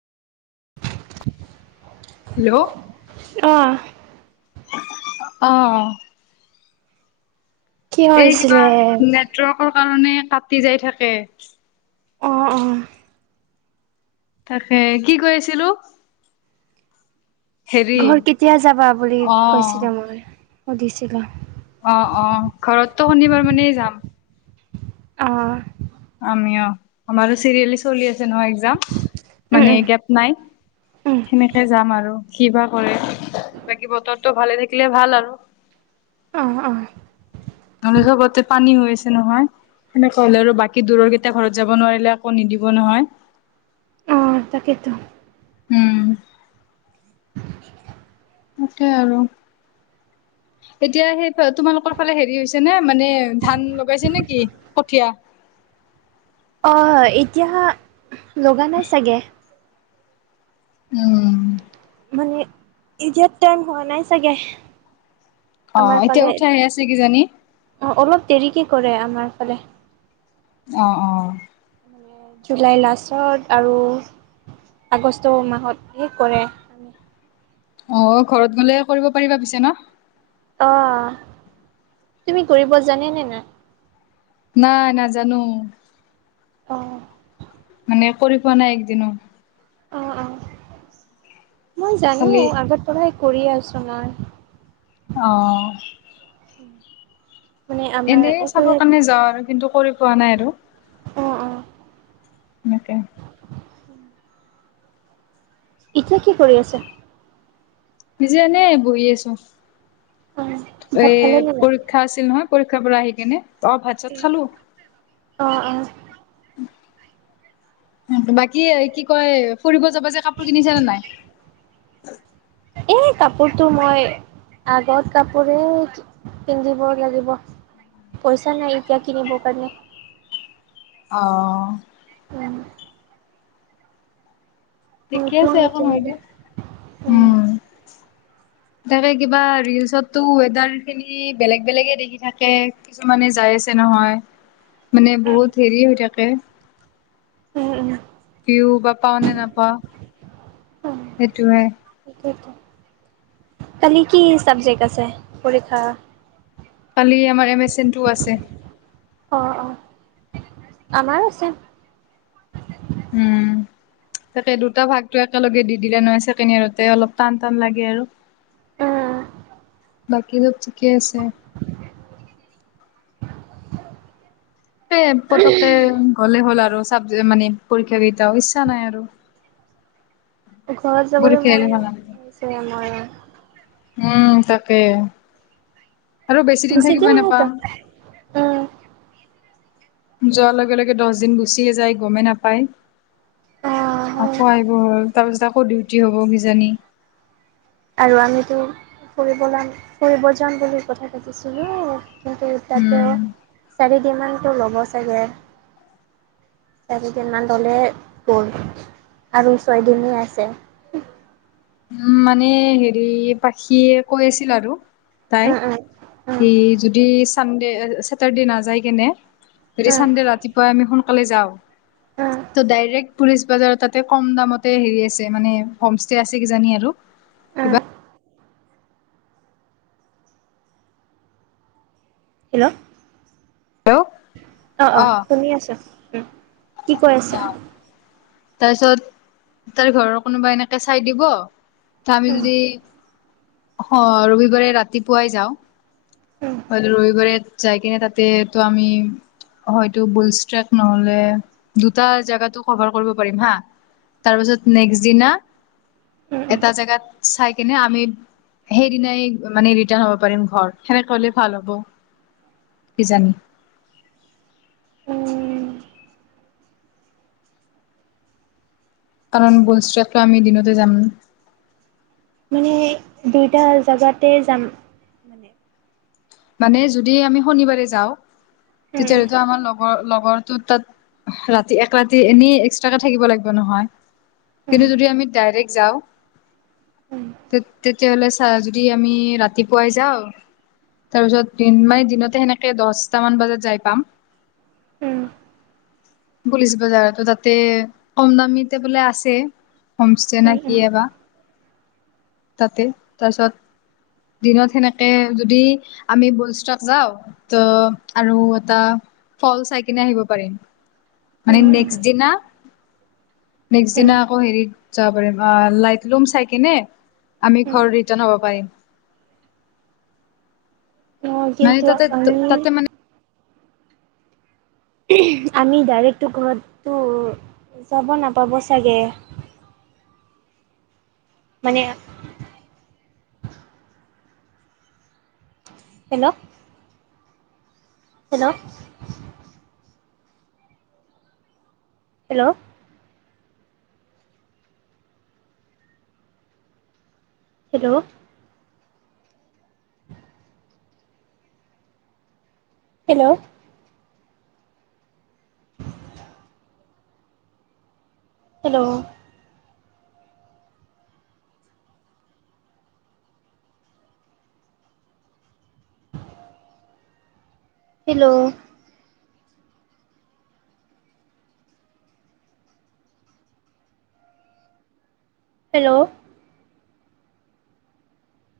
Hello অ', অহ অ'। কি এই কিবা হৈছিলে নেটৱৰ্কৰ কাৰণে কাটি যায় থাকে। অ', অ'। তাকে কি কৈ আছিলোঁ? ঘৰ কেতিয়া যাবা বুলি অ কৈছিলা মই, সুধিছিলা। অ', অ' ঘৰতটো শনিবাৰ মানেই যাম। অ'। আমি অ', আমাৰো চিৰিয়েলি চলি আছে নহয় একজাম। উম মানে গেপ নাই। উম উম সেনেকে যাম আৰু। কি বা কৰে। বাকী বতৰটো ভালে থাকিলে ভাল আৰু। অহ অহ। ধনেশ্বৰ ঘৰত যে পানী হৈ আছে নহয়। সেনেকা হ'লে আৰু বাকী দূৰৰকেইটা ঘৰত যাব নোৱাৰিলে আকৌ নিদিব নহয়। অ', তাকেইটো। উম। তাকে আৰু। এতিয়া সেই ফা তোমালোকৰ ফালে হেৰি হৈছে। নে মানে ধান লগাইছে নে কি কঠীয়া? অ', এতিয়া লগা নাই চাগে। উম। মানে এতিয়া টাইম হোৱা নাই চাগে। আমাৰ অ', এতিয়া ফালে উঠাই আছে কিজানি। অ', অলপ দেৰিকে কৰে আমাৰ ফালে। অ', অ'। জুলাই লাষ্টত আৰু আগষ্ট মাহত শেষ কৰে। অ', ঘৰত গ'লে কৰিব পাৰিবা পিছে ন? অ', তুমি কৰিব জানে নে নাই? নাই নাজানো। অ'। মানে কৰি পোৱা নাই একদিনো। অ', অ', মই জানোঁ। খালি আগত পৰাই কৰি আছোঁ মই। অ'। মানে আমাৰ এনে এইফালে চাবৰ কাৰণে যাওঁ আৰু কিন্তু কৰি পোৱা নাই আৰু। অ', অ'। এনেকে। এতিয়া কি কৰি আছে? নিজে এনেই বহি আছো। অ এ ভাত খালে নে নাই পৰীক্ষা আছিল নহয় পৰীক্ষাৰ পৰা আহি কিনে, অ' ভাত চাত খালোঁ। অ', অ'। বাকী কি কয় ফুৰিব যাবা যে কাপোৰ কিনিছে নে নাই? এই কাপোৰটো মই আগৰ কাপোৰে পিন্ধিব লাগিব। পইচা নাই এতিয়া কিনিব কাৰণে। অ'। উম। ঠিকে নতুন আছে একো নহয় কিনিবা দে। উম তাকে কিবা ৰিলচতটো ৱেডাৰ খিনি বেলেগ বেলেগে দেখি থাকে। কিছুমানে যাই আছে নহয় মানে বহুত উম হেৰি হৈ থাকে। উম। বিহু বা পাওঁ নে নাপাওঁ উম সেইটোয়ে। কালি কি চাবজেক্ট আছে পৰীক্ষা? কালি আমাৰ এম চ এন টো আছে। অ', অ' আমাৰো আছে। উম। তাকে দুটা ভাগতো একেলগে দি দিলে নহয় ছেকেণ্ড ইয়াৰতে অলপ টান টান লাগে আৰু। উম বাকী চব ঠিকে আছে। [unintelligible] পতকে গ'লে হ'ল আৰু চাব মানে পৰীক্ষা কেইটাও ইচ্ছা নাই আৰু। ঘৰত যাবলৈ পৰীক্ষা মন আহিলে ভাল নালাগে গৈছে মোৰো। উম, তাকে। আৰু বেছি দিন থাকিবই নাপাম। উম যোৱাৰ লগে লগে দছ দিন গুচিয়ে যায় গ'মেই নাপায়। অ হয় আকৌ আহিব হ'ল, তাৰ পিছত আকৌ ডিউটি হ'ব কিজানি। আৰু আমিতো ফুৰিব যাম ফুৰিব যাম বুলি কথা পাতিছিলোঁ কিন্তু তাতে উম। চাৰিদিনমানতো ল'ব চাগে? চাৰিদিনমান ল'লে গ'ল আৰু ছয়দিনেই আছে। উম মানে হেৰি পাখিয়ে কৈ আছিল আৰু তাই উম উম উম সি যদি চানডে চছেটাৰডে নাযায় কেনে যদি চানডে ৰাতিপুৱাই আমি সোনকালে যাওঁ উম উম ত ডাইৰেক্ট পুলিচ বাজাৰ তাতে ক'ম দামতে হেৰি আছে মানে হোমষ্টে আছে কিজানি আৰু উম কিবা। হেল্লো? হেল্লো? অঁ, অঁ শুনি আছোঁ। কি কৈ আছে? অ তাৰপিছত তাৰে ঘৰৰ কোনোবা এনেকে চাই দিব, ত' আমি উম যদি অ' ৰবিবাৰে ৰাতিপুৱাই যাওঁ উম ৰবিবাৰে যাই কিনে তাতে তো আমি হয়টো বুলষ্ট্ৰক নহ'লে দুটা জাগাটো ক'ভাৰ কৰিব হা, তাৰ পিছত নেক্স দিনা উম উম এটা জেগাত চাই কেনে আমি সেইদিনাই মানে ৰিটাৰ্ণ হ'ব পাৰিম ঘৰ, সেনেকৰিলে ভাল হ'ব কিজানি। উম কাৰণ বোনষ্ট্ৰকটো আমি দিনতে যাম। মানে দুইটা জোগাতে যাম? মানে মানে যদি আমি শনিবাৰে যাওঁ উম তেতিয়াহ'লেতো আমাৰ লগৰ লগৰটো তাত ৰাতি এক ৰাতি এনেই এক্সট্ৰাকে থাকিব লাগিব নহয়? উম কিন্তু যদি আমি ডাইৰেক্ট যাওঁ উম তেতিয়াহ'লে চা যদি আমি ৰাতিপুৱাই যাওঁ তাৰ পিছত দিন মানে দিনতে সেনেকে দচটা মান বজাত যাই পাম। উম পুলিচ বজাৰতো তাতে কম দামীতে বোলে আছে হোম ষ্টে উম নে উম কি বা? তাতে তাৰপিছত দিনত সেনেকে যদি আমি বলষ্টাক যাওঁ ত আৰু এটা ফ'ল চাই কিনে আহিব পাৰিম। মানে উম, নেক্সট দিনা নেক্সট দিনা আকৌ উম, হেৰিত যাব পাৰিম লাইট লুম চাই কি আমি ঘৰ ৰিন্টান হ'ব পাৰিম। অ', মানে কিন্তু তাতে, আমি তাতে মানে আমি ডাইৰেক্টটো ঘৰতো যাব নাপাব চাগে। মানে hello. Hello. Hello. Hello. Hello. Hello. Hello. Hello.